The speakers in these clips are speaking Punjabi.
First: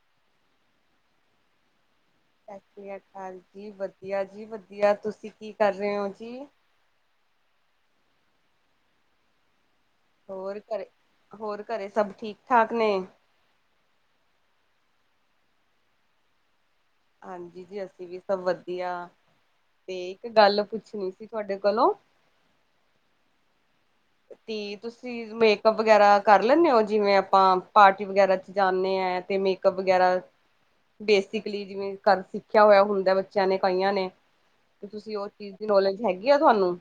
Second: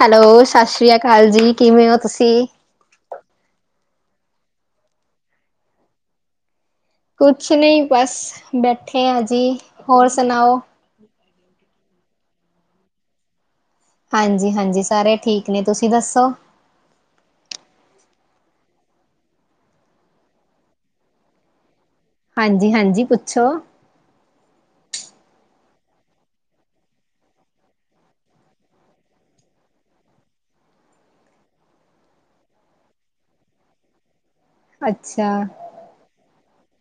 ਹੈਲੋ ਸਤਿ ਸ੍ਰੀ ਅਕਾਲ ਜੀ ਕਿਵੇਂ ਹੋ ਤੁਸੀਂ ਸਤਿ ਸ੍ਰੀ ਅਕਾਲ ਜੀ ਵਧੀਆ ਜੀ ਵਧੀਆ ਤੁਸੀਂ ਕੀ ਕਰ ਰਹੇ ਹੋ ਜੀ ਕੁਛ ਨਹੀਂ ਬਸ ਬੈਠੇ ਹ ਜੀ ਹੋਰ ਸੁਣਾਓ ਹੋਰ ਘਰੇ ਸਭ ਠੀਕ ਠਾਕ ਨੇ ਹਾਂਜੀ ਹਾਂਜੀ ਸਾਰੇ ਠੀਕ ਨੇ ਤੁਸੀਂ ਦੱਸੋ ਹਾਂਜੀ ਜੀ ਅਸੀਂ ਵੀ ਸਭ ਵਧੀਆ ਤੇ ਇੱਕ ਗੱਲ ਪੁੱਛਣੀ ਸੀ ਤੁਹਾਡੇ ਕੋਲੋਂ ਹਾਂਜੀ ਹਾਂਜੀ ਪੁੱਛੋ ਤੇ ਤੁਸੀਂ ਮੇਕਅੱਪ ਵਗੈਰਾ ਕਰ ਲੈਦੇ ਹੋ ਜਿਵੇਂ ਆਪਾਂ ਪਾਰਟੀ ਵਗੈਰਾ ਚ ਜਾਂਦੇ ਹਾਂ ਹੈ ਤੇ ਮੇਕਅਪ ਵਗੈਰਾ ਬੇਸਿਕਲੀ ਜਿਵੇਂ ਘ ਸਿੱਖਿਆ ਹੋਇਆ ਹੁੰਦਾ ਬੱਚਿਆਂ ਨੇ ਕਈਆਂ ਨੇ ਤੇ ਤੁਸੀਂ ਉਹ ਅੱਛਾ ਚੀਜ਼ ਦੀ ਨੌਲੇਜ ਹੈਗੀ ਆ ਤੁਹਾਨੂੰ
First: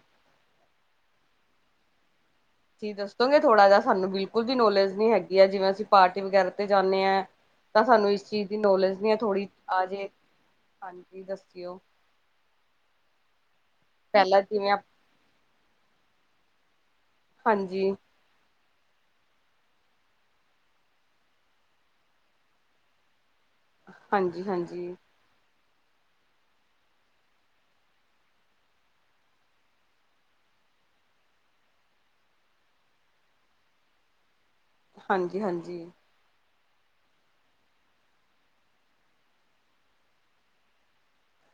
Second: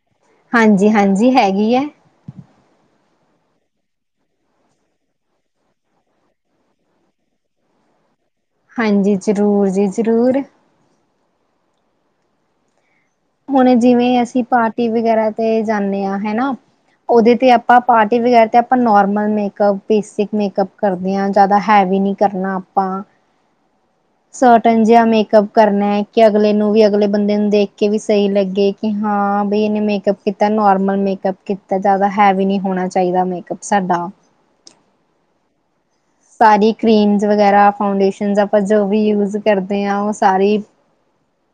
ਹਾਂਜੀ ਹਾਂਜੀ ਹੈਗੀ ਹੈ ਤੁਸੀਂ ਦੱਸੋਗੇ ਥੋੜਾ ਜਿਹਾ ਸਾਨੂੰ ਬਿਲਕੁਲ ਵੀ ਨੌਲੇਜ ਨੀ ਹੈਗੀ ਹੈ ਜਿਵੇਂ ਅਸੀਂ ਪਾਰਟੀ ਵਗੈਰਾ ਤੇ ਜਾਂਦੇ ਹਾਂ ਤਾਂ ਸਾਨੂੰ ਇਸ ਚੀਜ਼ ਦੀ ਨੌਲੇਜ ਨਹੀਂ ਹੈ ਹਾਂਜੀ ਥੋੜੀ ਜ਼ਰੂਰ ਆ ਜੀ ਜੇ ਜ਼ਰੂਰ ਹਾਂਜੀ ਦੱਸਿਓ ਹੁਣ ਜਿਵੇਂ ਪਹਿਲਾਂ ਅਸੀਂ ਜਿਵੇਂ ਪਾਰਟੀ ਵਗੈਰਾ ਤੇ ਜਾਂਦੇ ਹਾਂ ਹਨਾ ਉਹਦੇ ਤੇ ਆਪਾਂ ਹਾਂਜੀ ਪਾਰਟੀ ਵਗੈਰਾ ਤੇ ਆਪਾਂ ਨੋਰਮਲ ਮੇਕਅੱਪ ਬੇਸਿਕ ਮੇਕਅੱਪ ਕਰਦੇ ਹਾਂ ਜ਼ਿਆਦਾ ਹੈਵੀ ਨਹੀ ਕਰਨਾ ਆਪਾਂ ਹਾਂਜੀ ਸੋਟਨ ਜ ਹਾਂਜੀ ਆ ਮੇਕਅਪ ਕਰਨਾ ਹੈ ਕਿ ਅਗਲੇ ਨੂੰ ਵੀ ਅਗਲੇ ਬੰਦੇ ਨੂੰ ਦੇਖ ਕੇ ਵੀ ਸਹੀ ਲੱਗੇ ਕਿ ਹਾਂ ਬਈ ਇਹਨੇ ਮੇਕਅਪ ਕੀਤਾ ਨੋਰਮਲ ਮੇਕਅਪ ਕੀਤਾ ਜ਼ਿਆਦਾ ਹੈਵੀ ਨਹੀਂ ਹੋਣਾ ਚਾਹੀਦਾ ਮੇਕਅਪ ਸਾਡਾ ਹਾਂਜੀ ਹਾਂਜੀ ਸਾਰੀ ਕਰੀਮ ਵਗੈਰਾ ਫਾਊਂਡੇਸ਼ਨ ਆਪਾਂ ਜੋ ਵੀ ਯੂਜ ਕਰਦੇ ਹਾਂ ਉਹ ਸਾਰੀ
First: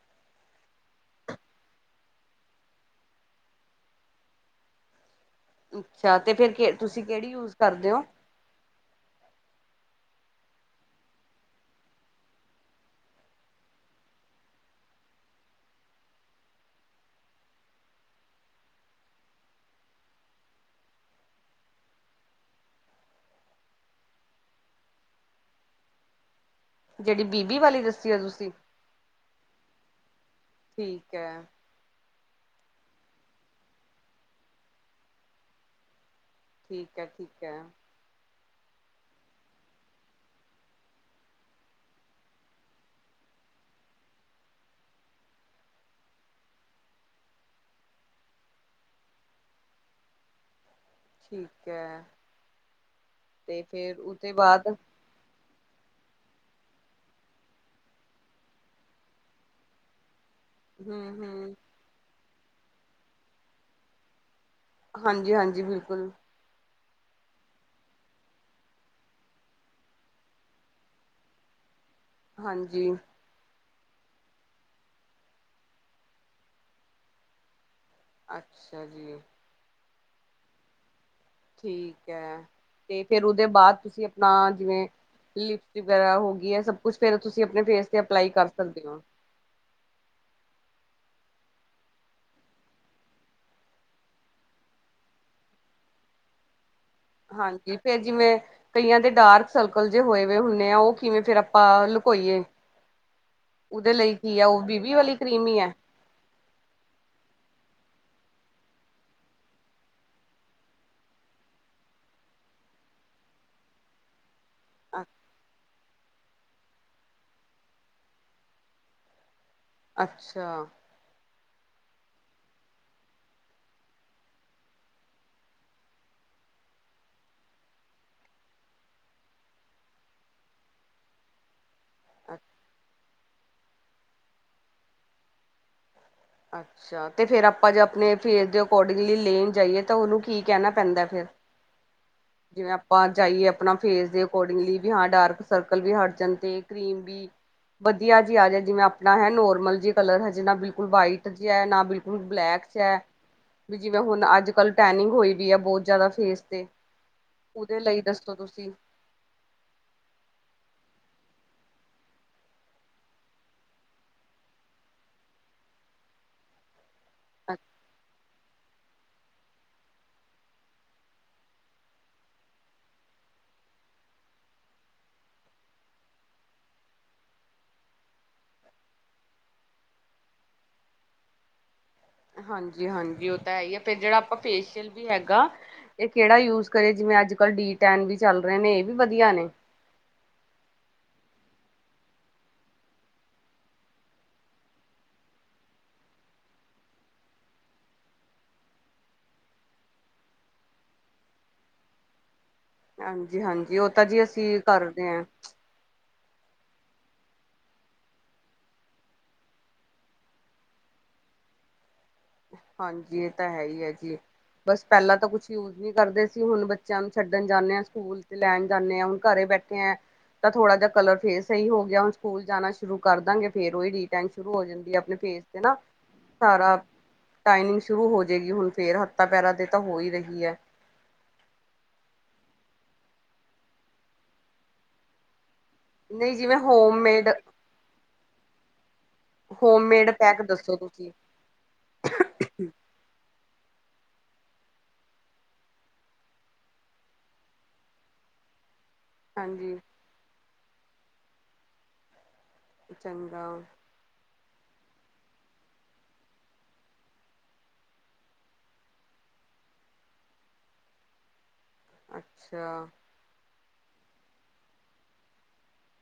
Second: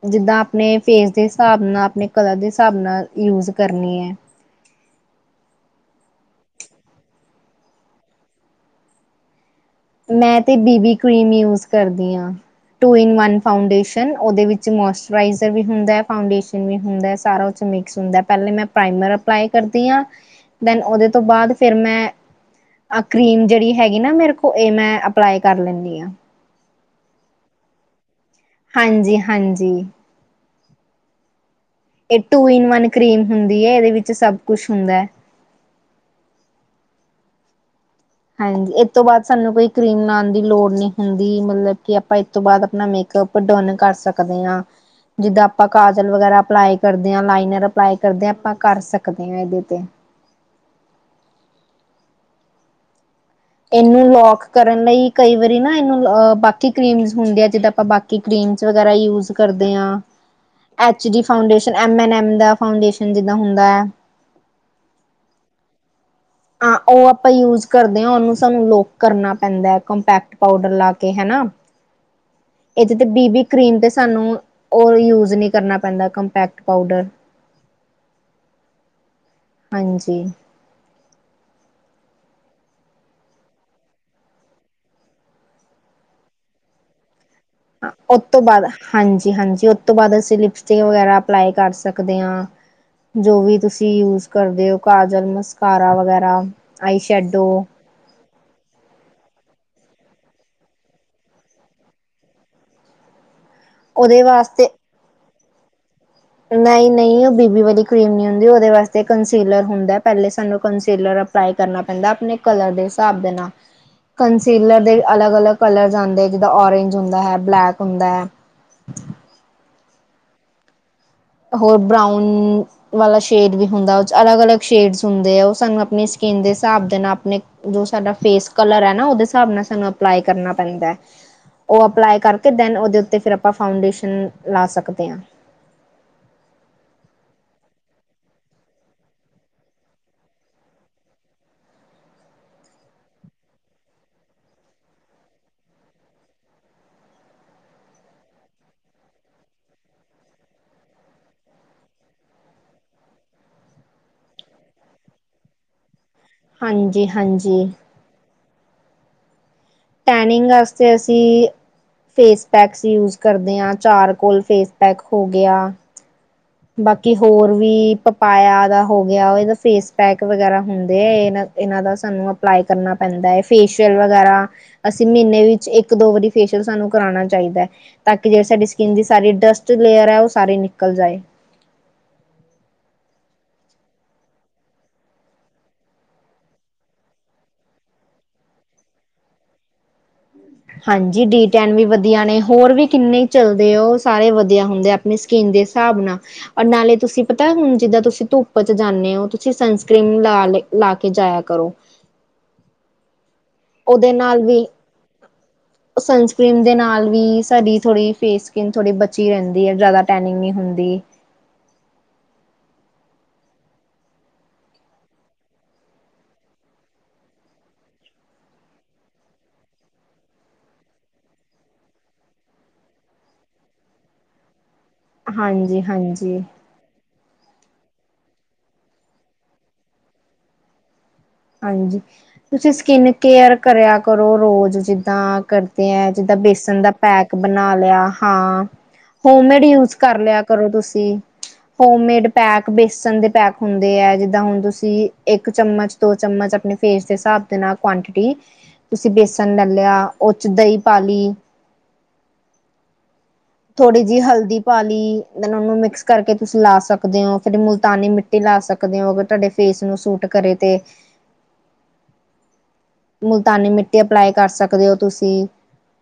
ਜਿੱਦਾਂ ਆਪਣੇ ਫੇਸ ਦੇ ਹਿਸਾਬ ਨਾਲ ਆਪਣੇ ਕਲਰ ਦੇ ਹਿਸਾਬ ਨਾਲ ਯੂਜ ਕਰਨੀ ਹੈ ਅੱਛਾ ਤੇ ਫਿਰ ਕੇ ਤੁਸੀਂ ਕਿਹੜੀ ਯੂਜ ਕਰਦੇ ਹੋ ਮੈਂ ਤੇ ਬੀਬੀ ਕਰੀਮ ਯੂਜ ਕਰਦੀ ਹਾਂ। ਟੂ ਇਨ ਵਨ ਫਡੇ ਉਹਦੇ ਵਿੱਚ ਮੋਚਰਾਈਰ ਵੀ ਹੁੰਦਾ, ਫਡੇਸਨ ਵੀ ਹੁੰਦਾ ਹੈ ਸਾਰਾ। ਮਿਕਸ ਹੁੰਦਾ ਪਹਿ ਮੈਂ ਪ੍ਰਾਈਮਰ ਅਪਲਾਈ ਕਰਦੀ ਹਾਂ। ਦੈਨ ਉਹਦੇ ਤੋਂ ਬਾਅਦ ਫਿਰ ਮੈਂ ਆ ਕਰੀਮ ਜਿਹੜੀ ਹੈਗੀ ਨਾ ਮੇਰੇ ਕੋਲ ਇਹ ਮੈਂ ਅਪਲਾਈ ਕਰ ਲੈਂਦੀ ਆ। ਜਿਹੜੀ ਬੀਬੀ ਵਾਲੀ ਦੱਸੀ ਓ ਤੁਸੀਂ ਹਾਂਜੀ- ਹਾਂਜੀ। ਠੀਕ ਹੈ। ਇਹ ਟੂ ਇਨ ਵਨ ਕਰੀਮ ਹੁੰਦੀ ਹੈ। ਇਹਦੇ ਵਿੱਚ ਸਭ ਕੁਛ ਹੁੰਦਾ ਹੈ। ਠੀਕ ਆ ਠੀਕ ਹੈ। ਹਾਂਜੀ ਇਹ ਤੋਂ ਬਾਅਦ ਸਾਨੂੰ ਕੋਈ ਕਰੀਮ ਲਣਾਉਣ ਦੀ ਲੋੜ ਨਹੀਂ ਹੁੰਦੀ। ਮਤਲਬ ਕਿ ਆਪਾਂ ਇਹ ਤੋਂ ਬਾਅਦ ਆਪਣਾ ਮੇਕਅਪ ਡੋਨ ਕਰ ਸਕਦੇ ਹਾਂ। ਜਿੱਦਾਂ ਆਪਾਂ ਕਾਜਲ ਵਗਰਾ ਅਪਲਾਈ ਕਰਦੇ ਹਾਂ। ਲਾਈਨਰ ਅਪਲਾਈ ਕਰਦੇ ਹਾਂ। ਆਪਾਂ ਕਰ ਸਕਦੇ ਹਾਂ ਇਹ ਤੇ ਠੀਕ ਹੈ। ਤੇ ਫਿਰ ਇਹਨੂੰ ਉਹਦੇ ਲੋਕ ਬਾਅਦ ਕਰਨ ਲਈ ਕਈ ਨਾ ਇਹਨੂੰ ਬਾਕੀ ਕੀਮ ਹੁੰਦੇ ਆ ਜਿਦਾਂ ਆਪਾਂ ਬਾਕੀ ਕੀਮ ਵਗੈਰਾ ਯੂਜ ਕਰਦੇ ਹਾਂ। ਹਮ H D hmm foundation, M A M ਦਾ ਫਾਡੇਸ਼ਨ ਜਿੱਦਾਂ ਹੁੰਦਾ ਹੈ। ਹਾਂਜੀ- ਹਾਂਜੀ। ਬਿਲਕੁਲ। ਆ ਉਹ ਆਪਾਂ ਯੂਜ ਕਰਦੇ ਹਾਂ। ਉਹਨੂੰ ਸਾਨੂੰ ਲੋਕ ਕਰਨਾ ਪੈਂਦਾ ਹੈ। ਕੰਪੈਕਟ ਪਾਊਡਰ ਲਾ ਕੇ ਹਨਾ। ਹਾਂਜੀ ਇਹਦੇ ਤੇ ਬੀ ਬੀ ਕਰੀਮ ਤੇ ਸਾਨੂੰ ਉਹ ਯੂਜ ਨਹੀ ਕਰਨਾ ਪੈਂਦਾ ਕੰਪੈਕਟ ਪਾਊਡਰ। ਅੱਛਾ ਜੀ। ਹਾਂਜੀ। ਠੀਕ ਹੈ। ਤੇ ਫੇਰ ਉਹਦੇ ਬਾਅਦ ਤੁਸੀਂ ਆਪਣਾ ਜਿਵੇਂ ਲਿਪਸ ਵਗੈਰਾ ਹੋ ਗਈ ਹੈ ਸਭ ਕੁੱਛ ਫੇਰ ਤੁਸੀਂ ਆਪਣੇ ਫੇਸ ਤੇ ਉਹਤ ਅਪਲਾਈ ਤੋਂ ਕਰ ਬਾਅਦ, ਸਕਦੇ ਹੋ ਹਾਂਜੀ- ਹਾਂਜੀ। ਤੋਂ ਬਾਅਦ ਅਸੀਂ ਲਿਪਸਟਿਕ ਵਗੈਰਾ ਅਪਲਾਈ ਕਰ ਸਕਦੇ ਆ। ਜੋ ਵੀ ਤੁਸੀਂ ਯੂਜ ਕਰਦੇ ਔ। ਕਾਜਲ, ਮਸਕਾਰਾ ਵਗੈਰਾ। ਆਈ ਸ਼ੈਡੋ ਹਾਂਜੀ। ਫੇਰ ਜਿਵੇਂ ਕਈਆਂ ਦੇ ਡਾਰਕ ਸਰਕ ਅਕਲ ਜੇ ਹੋਏ- ਹੋਏ ਹੁੰਦੇ ਆ। ਉਹ ਕਿਵੇਂ ਫੇਰ ਆਪਾਂ ਲੁਕੋਈਏ। ਉਹਦੇ ਲਈ ਕੀ ਆ। ਉਹ ਬੀਬੀ ਵਾਲੀ ਕਰੀਮੀ ਈ ਐ। ਨਹੀਂ, ਨਹੀਂ ਉਹ ਬੀ ਬੀ ਵਾਲੀ ਕਰੀਮ ਨੀ ਹੁੰਦੀ। ਉਹਦੇ ਵਾਸਤੇ ਕੰਸੀਲਰ ਹੁੰਦਾ। ਪਹਿਲੇ ਸਾਨੂੰ ਕੰਸੀਲਰ ਅਪਲਾਈ ਕਰਨਾ ਪੈਂਦਾ। ਆਪਣੇ ਕਲਰ ਦੇ ਹਿਸਾਬ ਦੇ ਨਾਲ ਸੀਲਰ ਦੇ ਅਲੱਗ -ਅਲੱਗ ਕਲਰ ਆਂਦੇ। ਜਿੱਦਾਂ ਓਰੇਂਜ ਹੁੰਦਾ ਹੈ, ਬਲੈਕ ਹੁੰਦਾ ਹੈ। ਅੱਛਾ। ਹੋਰ ਬਰਾਊਨ ਵਾਲਾ ਸ਼ੇਡ ਵੀ ਹੁੰਦਾ ਉਹ ਅਲੱਗ- ਅਲੱਗ ਸ਼ੇਡਸ ਹੁੰਦੇ ਆ। ਉਹ ਸਾਨੂੰ ਆਪਣੀ ਸਕਿੰਨ ਦੇ ਹਿਸਾਬ ਦੇ ਨਾਲ ਆਪਣੇ ਜੋ ਸਾਡਾ ਫੇਸ ਕਲਰ ਹੈ ਨਾ ਉਹਦੇ ਹਿਸਾਬ ਨਾਲ ਸਾਨੂੰ ਅਪਲਾਈ ਕਰਨਾ ਪੈਂਦਾ। ਉਹ ਅਪਲਾਈ ਕਰਕੇ ਦੈਨ ਉਹਦੇ ਉੱਤੇ ਫਿਰ ਆਪਾਂ ਫਾਉਡੇਸ਼ਨ ਲਾ ਸਕਦੇ ਹਾਂ। ਅੱਛਾ, ਤੇ ਫੇਰ ਆਪਾਂ ਜੇ ਆਪਣੇ ਫੇਸ ਦੇ ਅਕੋਰਡਿੰਗਲੀ ਲੈਣ ਜਾਈਏ ਤਾਂ ਉਹਨੂੰ ਕੀ ਕਹਿਣਾ ਪੈਂਦਾ ਫਿਰ। [inaudible] ਜਿਵੇਂ ਆਪਾਂ ਜਾਈਏ ਆਪਣਾ ਫੇਸ ਦੇ ਅਕੋਰਡਿੰਗਲੀ ਵੀ ਹਾਂ ਡਾਰਕ ਸਰਕਲ ਵੀ ਹਟ ਜਾਣ ਤੇ ਕਰੀਮ ਵੀ। ਵਧੀਆ ਜੀ ਆ ਜਾ ਜਿਵੇਂ ਆਪਣਾ ਹੈ ਨੋਰਮਲ ਜੀ ਕਲਰ ਹੈਜੇ ਨਾ ਬਿਲਕੁਲ ਵਾਈਟ ਨਾ ਬਿਲਕੁਲ ਬਲੈਕਸ ਹੈ। ਵੀ ਜਿਵੇਂ ਹੁਣ ਅੱਜ ਕਲ ਟੈਨਿੰਗ ਹੋਈ ਵੀ ਹੈ ਬਹੁਤ ਜਿਆਦਾ ਹਾਂਜੀ- ਹਾਂਜੀ। ਦੱਸੋ ਤੁਸੀਂ ਟੈਨਿੰਗ ਵਾਸਤੇ ਅਸੀਂ ਫੇਸ ਪੈਕਸ ਯੂਜ ਕਰਦੇ ਹਾਂ। ਚਾਰ ਕੋਲ ਫੇਸ ਪੈਕ ਹੋ ਗਿਆ। ਬਾਕੀ ਹੋਰ ਵੀ ਪਪਾਇਆ ਦਾ। ਹੋ ਗਿਆ। ਉਹ ਇਹਦਾ ਫੇਸ ਪੈਕ ਵਗੈਰਾ ਹੁੰਦੇ ਹੈ ਇਹ ਇਹਨਾਂ ਦਾ ਸਾਨੂੰ ਅਪਲਾਈ ਕਰਨਾ ਪੈਂਦਾ ਹੈ ਫੇਸ਼ਅਲ। ਵਗੈਰਾ ਅਸੀਂ ਮਹੀਨੇ ਵਿੱਚ ਇੱਕ ਦੋ ਵਾਰੀ ਫੇਸ਼ਅਲ ਸਾਨੂੰ ਕਰਾਉਣਾ ਚਾਹੀਦਾ ਹੈ ਤਾਂ ਕਿ ਜਿਹੜੀ ਸਾਡੀ ਸਕਿਨ ਉਂਜੀ ਸਾਰੀ ਡਸਟ ਲੇਅਰ ਹੈ ਉਹ ਸਾਰੀ ਨਿਕਲ ਜਾਏ ਹਾਂਜੀ, ਹਾਂਜੀ ਉਹ ਤਾਂ ਹੈ ਹੀ ਹੈ ਫੇਰ ਜਿਹੜਾ ਆਪਾਂ ਫੇਸ਼ੀਅਲ ਵੀ ਹੈਗਾ ਇਹ ਕਿਹੜਾ ਯੂਜ ਕਰੇਏ ਜਿਵੇਂ ਅੱਜ ਕੱਲ੍ਹ ਡੀ ਟੈਨ ਵੀ ਚੱਲ ਰਹੇ ਨੇ ਇਹ ਵੀ ਵਧੀਆ ਨੇ। ਹਾਂਜੀ, ਡੀ ਟੈਨ ਵੀ ਵਧੀਆ ਨੇ। ਹੋਰ ਵੀ ਕਿੰਨੇ ਚੱਲਦੇ ਉਹ ਸਾਰੇ ਵਧੀਆ ਹੁੰਦੇ। ਆਪਣੀ ਸਕੀਨ ਦੇ ਹਿਸਾਬ ਨਾਲ ਔਰ ਨਾਲੇ ਤੁਸੀਂ ਪਤਾ ਹੁਣ ਜਿੱਦਾਂ ਤੁਸੀਂ ਧੁੱਪ ਚ ਜਾਂਦੇ ਔ ਤੁਸੀਂ ਸਨਸਕ੍ਰਰੀਨ ਲਾ ਲਾ ਕੇ ਜਾਇਆ ਕਰੋ। ਜੀ ਹਾਂਜੀ। ਉਹ ਤਾਂ ਉਹਦੇ ਜੀ ਨਾਲ ਅਸੀਂ ਵੀ ਕਰਦੇ ਹਾਂ। ਸਨਸਕ੍ਰੀਮ ਦੇ ਨਾਲ ਵੀ ਸਾਡੀ ਥੋੜ੍ਹੀ ਫੇਸ ਸਕੀਨ ਥੋੜ੍ਹੀ ਬਚੀ ਰਹਿੰਦੀ ਹੈ ਜ਼ਿਆਦਾ ਟੈਨਿੰਗ ਨਹੀਂ ਹੁੰਦੀ। ਹਾਂਜੀ। ਇਹ ਤਾਂ ਹੈ ਹੀ ਹੈ ਜੀ। ਬਸ ਪਹਿਲਾਂ ਤਾਂ ਕੁਛ ਯੂਜ ਨਹੀਂ ਕਰਦੇ ਸੀ ਹੁਣ ਬੱਚਿਆਂ ਨੂੰ ਛੱਡਣ ਜਾਂਦੇ ਆ। ਸਕੂਲ ਤੇ ਲੈਣ ਜਾਂਦੇ ਹਾਂ। ਹੁਣ ਘਰੇ ਬੈਠੇ ਆ। ਤਾਂ ਥੋੜਾ ਜਿਹਾ ਕਲਰ ਫੇਰ ਸਹੀ ਹੋ ਗਿਆ। ਹੁਣ ਸਕੂਲ ਜਾਣਾ ਸ਼ੁਰੂ ਕਰ ਦਾਂਗੇ ਫੇਰ ਉਹਹੀ ਟੈਨਿੰਗ ਸ਼ੁਰੂ ਹੋ ਜਾਂ ਆਪਣੇ ਫੇਸ ਤੇ ਨਾ ਹਾਂਜੀ, ਹਾਂਜੀ, ਸਾਰਾ ਟਈਨਿੰਗ ਸ਼ੁਰੂ ਹੋ ਜਾਏਗੀ ਹੁਣ ਫੇਰ ਹੱਥਾਂ ਪੈਰਾ ਦੇ ਤਾਂ ਹੋ ਹੀ ਰਹੀ ਹੈ। ਹਾਂਜੀ ਤੁਸੀਂ ਸਕਿੰਨ ਕੇਅਰ ਕਰਿਆ ਕਰੋ ਰੋਜ਼ ਜਿੱਦਾਂ ਕਰ ਤੇ ਜਿੱਦਾਂ ਨਹੀਂ ਜਿਵੇਂ ਬੇਸਨ ਦਾ ਹੋਮਮੇਡ ਪੈਕ ਬਣਾ ਲਿਆ ਹਾਂ ਹੋਮਮੇਡ ਯੂਜ ਕਰ ਲਿਆ ਕਰੋ ਤੁਸੀਂ ਹੋਮਮੇਡ ਪੈਕ ਬੇਸਨ ਦੇ ਪੈਕ ਹੁੰਦੇ ਹੈ ਜ ਹੁਣ ਤੁਸੀਂ ਇੱਕ ਚਮਚ ਦੋ ਚਮਚ ਆਪਣੇ ਫੇਸ ਦੇ ਹਿਸਾਬ ਦੇ ਨਾਲ ਕਵਾਂਨਟੇਟੀ ਤੁਸੀਂ ਬੇਸਣ ਲੈ ਹਾਂਜੀ ਲਿਆ ਉਹ ਚ ਦਹੀਂ ਪਾ ਲਈ ਚੰਗਾ ਥੋੜੀ ਜਿਹੀ ਹਲਦੀ ਕਾਲੀ ਉਹਨੂੰ ਮਿਕਸ ਕਰਕੇ ਤੁਸੀਂ ਲਾ ਸਕਦੇ ਹੋ ਫਿਰ ਮੁਲਤਾਨੀ ਮਿੱਟੀ ਲਾ ਸਕਦੇ ਹੋ ਅਗਰ ਤੁਹਾਡੇ ਫੇ ਫੇਸ ਨੂੰ ਸੂਟ ਕਰੇ ਤੇ ਅੱਛਾ ਮੁਲਤਾਨੀ ਮਿੱਟੀ ਅਪਲਾਈ ਕਰ ਸਕਦੇ ਹੋ ਤੁਸੀਂ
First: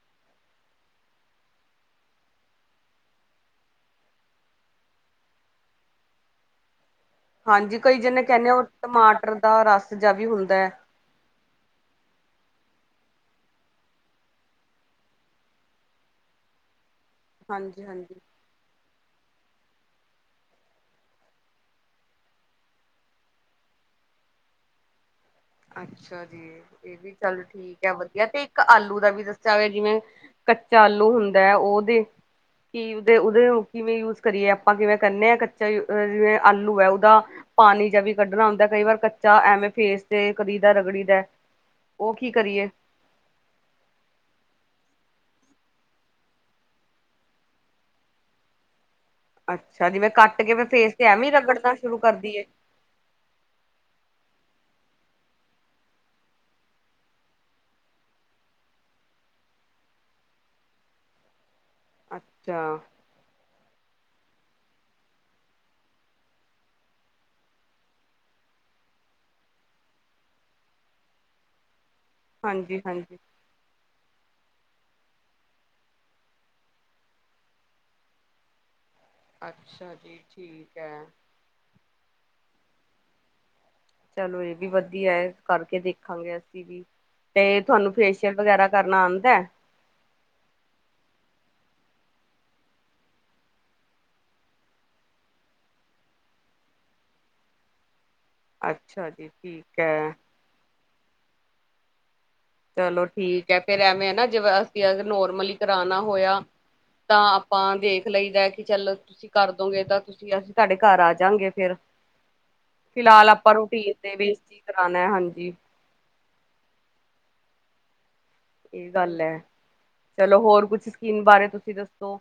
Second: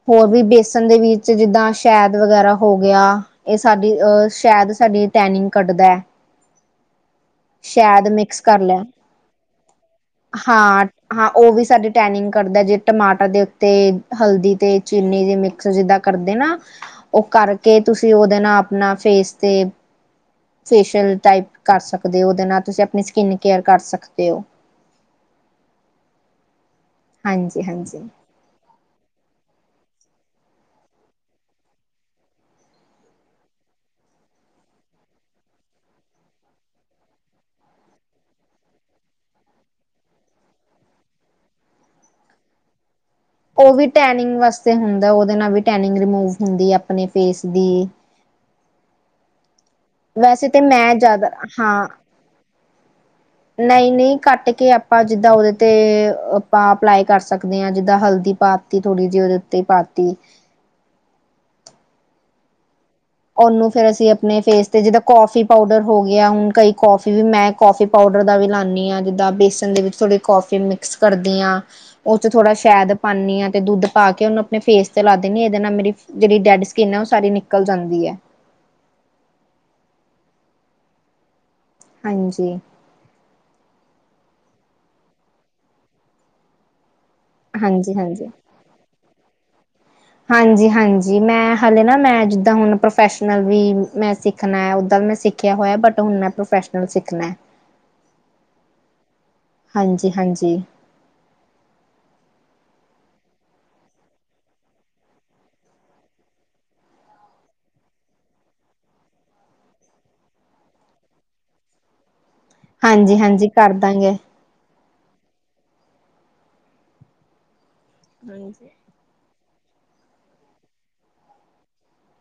ਹੋਰ ਵੀ ਬੇਸਨ ਦੇ ਵਿੱਚ ਜਿੱਦਾਂ ਸ਼ੈਦ ਵਗੈਰਾ ਹੋ ਗਿਆ ਇਹ ਸਾਡੀ ਅਹ ਸ਼ੈਦ ਸਾਡੀ ਟੈਨਿੰਗ ਕਢਦਾ ਹੈ ਹਾਂਜੀ ਕਈ ਸ਼ੈਦ ਜਣੇ ਮਿਕਸ ਕਹਿੰਦੇ ਕਰ ਉਹ ਲਾ ਟਮਾਟਰ ਦਾ ਰਸ ਜਿਹਾ ਵੀ ਹੁੰਦਾ ਹੈ ਹਾਂ ਹਾਂ ਉਹ ਵੀ ਸਾਡੀ ਟੈਨਿੰਗ ਕਰਦਾ ਜੇ ਟਮਾਟਰ ਦੇ ਉੱਤੇ ਹਲਦੀ ਤੇ ਚੀਨੀ ਜੇ ਮਿਕਸ ਜਿੱਦਾਂ ਕਰਦੇ ਨਾ ਉਹ ਕਰਕੇ ਹਾਂਜੀ ਤੁਸੀਂ ਹਾਂਜੀ ਉਹਦੇ ਨਾਲ ਆਪਣਾ ਫੇਸ ਤੇ ਫੇਸ਼ੀਅਲ ਟਾਈਪ ਕਰ ਸਕਦੇ ਹੋ ਉਹਦੇ ਨਾਲ ਤੁਸੀਂ ਆਪਣੀ ਸਕਿੰਨ ਕੇਅਰ ਕਰ ਸਕਦੇ ਹੋ ਅੱਛਾ ਜੀ ਇਹ ਵੀ ਚੱਲ ਹਾਂਜੀ ਠੀਕ ਹੈ ਹਾਂਜੀ ਵਧੀਆ ਤੇ ਇੱਕ ਆਲੂ ਦਾ ਵੀ ਦੱਸਿਆ ਹੋ ਜਿਵੇਂ ਕੱਚਾ ਆਲੂ ਹੁੰਦਾ ਹੈ ਉਹਦੇ ਕਿ ਓਦੇ ਕਿਵੇਂ ਯੂਜ ਕਰੀਏ ਆਪਾਂ ਕਿਵੇਂ ਕਰਨੇ ਆ ਕੱਚਾ ਜਿਵੇਂ ਆਲੂ ਹੈ ਓਦਾ ਪਾਣੀ ਜ ਵੀ ਕੱਢਣਾ ਹੁੰਦਾ ਕਈ ਵਾਰ ਕੱਚਾ ਐਵੇਂ ਫੇਸ ਤੇ ਕਰੀਦਾ ਰਗੜੀ ਦਾ ਉਹ ਕੀ ਕਰੀਏ ਉਹ ਵੀ ਟੈਨਿੰਗ ਵਾਸਤੇ ਹੁੰਦਾ ਉਹਦੇ ਨਾਲ ਵੀ ਟੈਨਿੰਗ ਰਿਮੂਵ ਹੁੰਦੀ ਆਪਣੇ ਫੇਸ ਦੀ ਅੱਛਾ ਜਿਵੇਂ ਕੱਟ ਵੈਸੇ ਕੇ ਤਾਂ ਫਿਰ ਫੇਸ ਮੈਂ ਤੇ ਜ਼ਿਆਦਾ ਐਵੇਂ ਰਗੜਨਾ ਹਾਂ ਸ਼ੁਰੂ ਕਰਦੀ ਏ ਨਹੀਂ ਨਹੀਂ ਕੱਟ ਕੇ ਆਪਾਂ ਜਿੱਦਾਂ ਉਹਦੇ ਤੇ ਆਪਾਂ ਅਪਲਾਈ ਕਰ ਸਕਦੇ ਹਾਂ ਜਿੱਦਾਂ ਹਲਦੀ ਪਾਤੀ ਥੋੜ੍ਹੀ ਜਿਹੀ ਤੇ ਪਾਤੀ ਅੱਛਾ ਉਹਨੂੰ ਫੇਰ ਅਸੀਂ ਆਪਣੇ ਫੇਸ ਤੇ ਜਿੱਦਾਂ ਕੌਫੀ ਪਾਊਡਰ ਹੋ ਗਿਆ ਹੁਣ ਕਈ ਕੌਫੀ ਵੀ ਮੈਂ ਕੌਫੀ ਪਾਊਡਰ ਦਾ ਵੀ ਲਾਨਿ ਹਾਂ ਜਿੱਦਾਂ ਬੇਸਨ ਦੇ ਵਿੱਚ ਥੋੜ੍ਹੀ ਕਫੀ ਮਿਕਸ ਕਰਦੀ ਹਾਂ ਉਹ ਚ ਥੋੜ੍ਹਾ ਹਾਂਜੀ ਸ਼ਾਇਦ ਹਾਂਜੀ ਪਾਨਿ ਹਾਂ ਤੇ ਦੁੱਧ ਪਾ ਕੇ ਉਹ ਨੂੰ ਆਪਣੇ ਫੇਸ ਤੇ ਲਾ ਦਿੰਨਿ ਅ ਇਹਦੇ ਨਾਲ ਮੇਰੀ ਜਿਹੜੀ ਡੈਡ ਸਕਿੰਨ ਹੈ ਉਹ ਸਾਰੀ ਨਿਕਲ ਜਾਂਦੀ ਹੈ ਅੱਛਾ ਜੀ ਠੀਕ ਹੈ ਹਾਂਜੀ ਚਲੋ ਇਹ ਵੀ ਵਧੀਆ ਕਰਕੇ ਦੇਖਾਂਗੇ ਅਸੀਂ ਵੀ ਤੇ ਤੁਹਾਨੂੰ ਹਾਂਜੀ, ਫੇਸ਼ੀਅਲ ਵਗੈਰਾ ਕਰਨਾ ਆਂਦੇ ਹਾਂਜੀ ਹਾਂਜੀ, ਮੈਂ ਹਾਲੇ ਨਾ ਮੈਂ ਜਿੱਦਾਂ ਹੁਨ ਪ੍ਰੋਫੈਸ਼ਨਲ ਵੀ ਮੈਂ ਸਿੱਖਨੇ ਓਦਾਂ ਮੈਂ ਸਿੱਖਿਆ ਹੋਇਆ ਬਟ ਹੁਨ ਮੈਂ ਪ੍ਰੋਫੈਸ਼ਨਲ ਸਿੱਖਨੇ ਅੱਛਾ ਜੀ ਠੀਕ ਹੈ ਹਾਂਜੀ-ਹਾਂਜੀ, ਚਲੋ ਠੀਕ ਹੈ, ਫਿਰ ਐਵੇਂ ਏ ਨਾ ਜਿਵੇਂ ਅਸੀਂ ਅ ਨੋਰਮਲੀ ਕਰਾਨਾ ਹੋਇਆ ਤਾਂ ਆਪਾਂ ਦੇਖ ਲਈਦੇ ਕਿ ਚੱਲ ਤੁਸੀਂ ਕਰ ਦੋਗੇ ਤਾਂ ਤੁਸੀਂ ਅਸੀਂ ਸਾਡੇ ਘਰ ਆ ਜਾਗੇ ਫਿਰ ਫਿਲਹਾਲ ਹਾਂਜੀ-ਹਾਂਜੀ ਆਪਾਂ ਕਰ ਰੂਟੀਨ ਦੇ ਦਾਂਗੇ। ਵਿੱਚ ਜਾਨੇ ਹਾਂਜੀ ਏ ਗੱਲ ਹੈ, ਚਲੋ ਹੋਰ ਕੁਛ ਸਕੀਮ ਬਾਰੇ ਤੁਸੀਂ ਦੱਸੋ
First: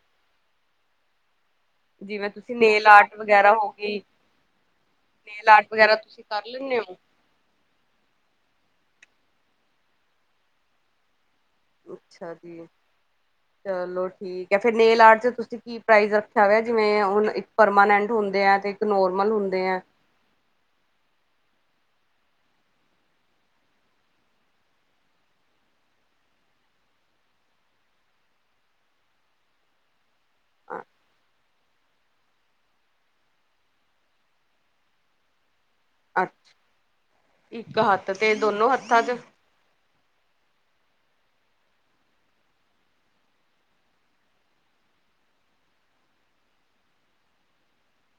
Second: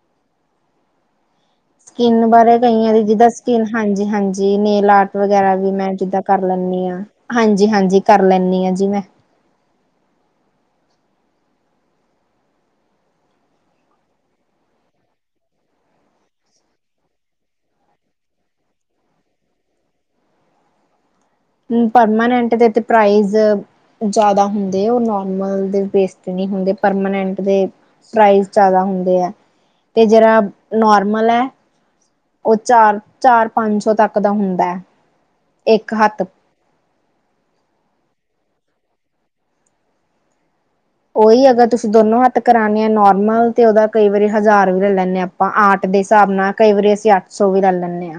ਸਕਿੰਨ ਜਿਵੇਂ ਤੁਸੀਂ ਬਾਰੇ ਨੇਲ ਕਈਆਂ ਦੀ ਆਰਟ ਜਿਦਾਂ ਵਗੈਰਾ ਸਕਿਨ, ਹੋ ਗਈ ਹਾਂਜੀ ਹਾਂਜੀ ਨੇਲ ਆਰਟ ਨੇਲ ਵਗੈਰਾ ਆਰਟ ਵੀ ਮੈਂ ਜਿਦਾਂ ਤੁਸੀਂ ਕਰ ਲੈਂਦੇ ਹੋ ਲੈਨ ਹਾਂਜੀ ਹਾਂਜੀ ਕਰ ਲੈਂਨੀ ਆ, ਜੀ ਮੈਂ ਅੱਛਾ ਜੀ ਚਲੋ ਠੀਕ ਹੈ, ਫਿਰ ਨੇਲ ਆਰਟ ਚ ਤੁਸੀਂ ਕੀ ਪ੍ਰਾਈਜ਼ ਰੱਖਿਆ ਹੋ ਜਿਵੇ ਹੁਨ ਇੱਕ ਪਰਮਾਨੈਂਟ ਹੁੰਦੇ ਆ ਤੇ ਇੱਕ ਨੋਰਮਲ ਹੁੰਦੇ ਏ ਪਰਮਾਨੈਂਟ ਦੇ ਤੇ ਪ੍ਰਾਈਜ਼ ਜਿਆਦਾ ਹੁੰਦੇ, ਉਹ ਨੋਰਮਲ ਦੇ ਬੇਸ ਤੇ ਨੀ ਹੁੰਦੇ, ਪਰਮਾਨੈਂਟ ਦੇ ਪ੍ਰਾਈਜ ਜਿਆਦਾ ਹੁੰਦੇ ਐ ਤੇ ਜੇਹੜਾ ਨੋਰਮਲ ਹੈ ਉਹ ਚਾਰ ਚਾਰ ਪੰਜ ਸੌ ਤੱਕ ਦਾ ਹੁੰਦਾ ਏ ਅੱਛ, ਇੱਕ ਹੱਥ ਤੇ ਦੋਨੋ ਹੱਥਾਂ ਚ ਉਹੀ ਅਗਰ ਤੁਸੀਂ ਦੋਨੋ ਹੱਥ ਕਰਾਨੇ ਆ ਨੋਰਮਲ ਤੇ ਉਹਦਾ ਕਈ ਵਾਰੀ ਹਜ਼ਾਰ ਵੀ ਲੈ ਲੈਂਨੇ ਆ ਆਪਾਂ, ਆਰਟ ਦੇ ਹਿਸਾਬ ਨਾਲ, ਕਈ ਵਾਰੀ ਅਸੀਂ ਅੱਠ ਸੌ ਵੀ ਲੈ ਲੈਂਨੇ ਆ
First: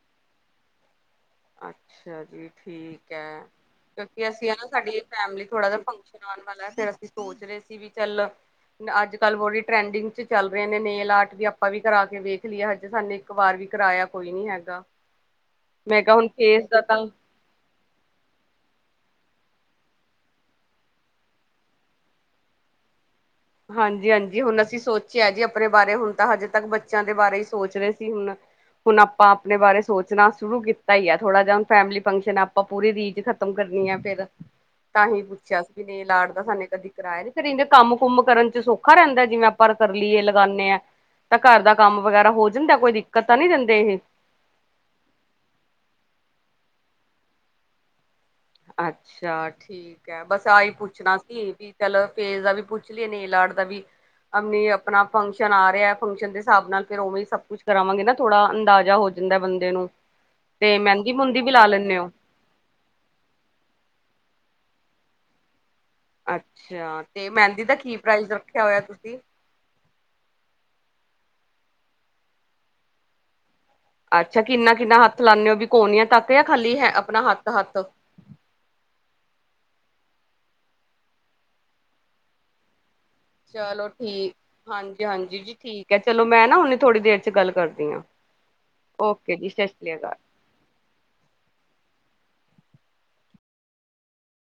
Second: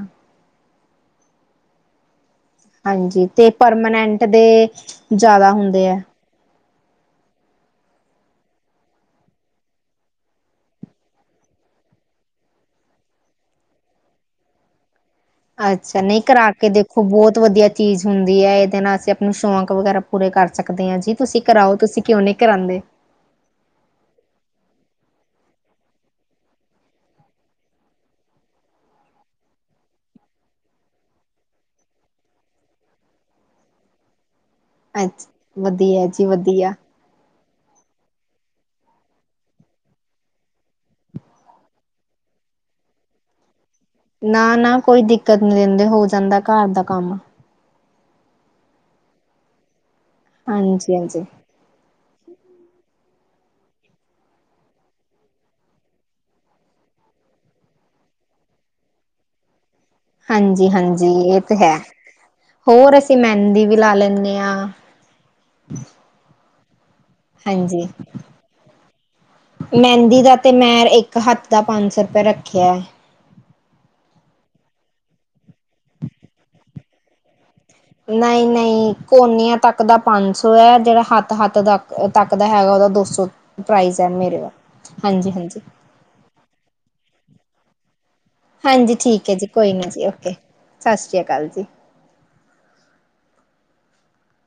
ਅੱਛਾ ਜੀ ਠੀਕ ਹਾਂਜੀ ਹੈ ਤੇ ਪਰਮਾਨੈਂਟ ਕਿਉਂਕਿ ਦੇ ਅਸੀਂ ਹਨ ਨਾ ਸਾਡੀ ਫੈਮਿਲੀ ਜ਼ਿਆਦਾ ਥੋੜਾ ਜਿ ਹੁੰਦੇ ਆ। ਫੰਕਸ਼ਨ ਆਉਣ ਵਾਲਾ ਏ ਫਿਰ ਅਸੀਂ ਸੋਚ ਰਹੇ ਸੀ ਵੀ ਚੱਲ ਅੱਜ ਕੱਲ੍ਹ ਬੜੀ ਟਰੈਂਡਿੰਗ ਚ ਚੱਲ ਰਹੇ ਨੇ, ਨੇਲ ਆਰਟ ਵੀ ਆਪਾਂ ਵੀ ਕਰਾ ਕੇ ਵੇਖ ਲੀਏ, ਹਜੇ ਸਾਨੂੰ ਇੱਕ ਵਾਰ ਵੀ ਕਿਰਾਆ ਕੋਈ ਨੀ ਹੈਗਾ ਅੱਛਾ ਮੈਂ ਕਿਹਾ ਨਹੀਂ ਹੁਣ ਕਰਾ ਫੇਸ ਕੇ ਦਾ ਤਾਂ ਦੇਖੋ ਬਹੁਤ ਵਧੀਆ ਚੀਜ਼ ਹੁੰਦੀ ਹੈ ਇਹਦੇ ਨਾਲ ਅਸੀਂ ਅਪਣੀ ਸ਼ੌਂਕ ਵਗੈਰਾ ਪੂਰੇ ਕਰ ਸਕਦੇ ਹਾਂ ਜੀ, ਤੁਸੀਂ ਕਰਾਓ ਤੁਸੀਂ ਕਿਉਂ ਨਹੀਂ ਕਰਾਂਦੇ ਹਾਂਜੀ ਹਾਂਜੀ, ਹੁਣ ਅਸੀਂ ਸੋਚਿਆ ਜੀ ਅਪਨੇ ਬਾਰੇ ਹੁਣ ਤਾਂ ਹਜੇ ਤੱਕ ਬੱਚਿਆਂ ਦੇ ਬਾਰੇ ਈ ਸੋਚ ਰਹੇ ਸੀ ਹੁਨ ਹੁਨ ਆਪਾਂ ਅਪਨੇ ਬਾਰੇ ਸੋਚਨਾ ਸ਼ੁਰੂ ਕੀਤਾ ਈ ਐ, ਥੋੜਾ ਜਾ ਹੁਨ ਫੈਮਲੀ ਫੰਕਸ਼ਨ ਆਪਾਂ ਪੂਰੀ ਰੀਜ ਖਤਮ ਕਰ [unintelligible] ਤਾਂ ਹੀ ਅੱਛਾ ਪੁੱਛਿਆ ਸੀ ਵੀ ਵਧੀਆ ਨੇਲ ਜੀ ਆਰਟ ਦਾ [unintelligible] ਵਧੀਆ ਕਦੀ ਕਰਾਇਆ ਨੀ ਫੇਰ‌ ਏਨੇ ਕੰਮ ਕੁੰਭ ਕਰਨ ਚ ਸੌਖਾ ਰਹਿੰਦੇ, ਜਿਵੇਂ ਆਪਾਂ ਕਰ ਲਈਏ ਲਗਾਨੇ ਆ ਤਾਂ ਘਰ ਦਾ ਕੰਮ ਵਗੈਰਾ ਹੋ ਜਾਂਦੇ, ਕੋਈ ਦਿੱਕਤ ਤਾਂ ਨਹੀਂ ਰਹਿੰ ਨਾ ਨਾ ਕੋਈ ਦਿੱਕਤ ਨ ਦਿੰਦੇ ਹੋ ਜਾਂਦੇ ਘਰ ਦਾ ਕੰਮ ਅੱਛਾ, ਠੀਕ ਹੈ, ਬਸ ਆ ਈ ਹਾਂਜੀ ਪੁੱਛਣਾ ਹਾਂਜੀ ਸੀ ਏ ਵੀ ਚਲ ਫੇਸ ਦਾ ਵੀ ਪੁੱਛ ਲੀਏ, ਨੇਲ ਆਰਟ ਦਾ ਵੀ ਅ [unintelligible] ਅਪਨਾ ਫੰਕਸ਼ਨ ਆ ਰਿਏ ਫੰਕਸ਼ਨ ਦੇ ਹਿਸਾਬ ਨਾਲ ਫੇਰ ਉਵੇਂ ਈ ਸਭ ਕੁਛ ਕਰਾਵਾਂਗੇ ਨਾ ਥੋੜਾ ਅੰਦਾਜ਼ਾ ਹੋ ਜਾ ਜਿੰਦਾ ਬੰਦੇ ਨੂੰ ਹਾਂਜੀ ਤੇ ਹਾਂਜੀ, ਮਹਿੰਦੀ ਇਹ ਮੁੰਦੀ ਵੀ ਤੇ ਲਾ ਹੈ ਲੈਂਦੇ ਹੋ ਹੋਰ ਅ ਮਹਿੰਦੀ ਵੀ ਲਾ ਲੈਂਨੇ ਆ ਅੱਛਾ ਤੇ ਮਹਿੰਦੀ ਦਾ ਹਾਂਜੀ, ਕੀ ਪ੍ਰਾਈਜ਼ ਰੱਖਿਆ ਹੋਇਆ ਤੁਸੀਂ ਮੇਹਿੰਦੀ ਦਾ ਤੇ ਮੈ ਇੱਕ ਇੱਕ ਹੱਤ ਦਾ ਪੰਜ ਸੌ ਰੁਪਏ ਰੱਖਿਆ ਏ ਅੱਛਾ, ਕਿੰਨਾ ਕਿੰਨਾ ਹੱਥ ਲਾਂਨੇ ੳ, ਵੀ ਕੋਨੀਆਂ ਤੱਕ ਆ ਖਾਲੀ ਹੈ ਅਪਨਾ ਹੱਥ ਹੱਥ ਨਹੀਂ ਨਹੀਂ ਕੋਨਿਆਂ ਤੱਕ ਦਾ ਪੰਜ ਸੌ ਹੈ, ਜਿਹੜਾ ਹੱਥ ਹੱਥ ਤੱਕ ਤੱਕਦਾ ਹੈਗਾ ਉਹਦਾ ਦੋ ਸੌ ਚਲੋ ਪ੍ਰਾਈਜ਼ ਹੈ ਠੀਕ, ਮੇਰੇ ਦਾ ਹਾਂਜੀ ਹਾਂਜੀ ਜੀ ਠੀਕ ਹੈ ਚਲੋ ਮੈਂ ਨਾ ਉਹਨੇ ਥੋੜੀ ਦੇਰ ਚ ਗੱਲ ਕਰਦੀ ਈ ਆਂ ਹਾਂਜੀ ਠੀਕ ਹੈ ਜੀ, ਕੋਈ ਨੀ ਜੀ, ਓਕੇ, ਸ ਸ੍ਰੀ ਕਾਲ ਜੀ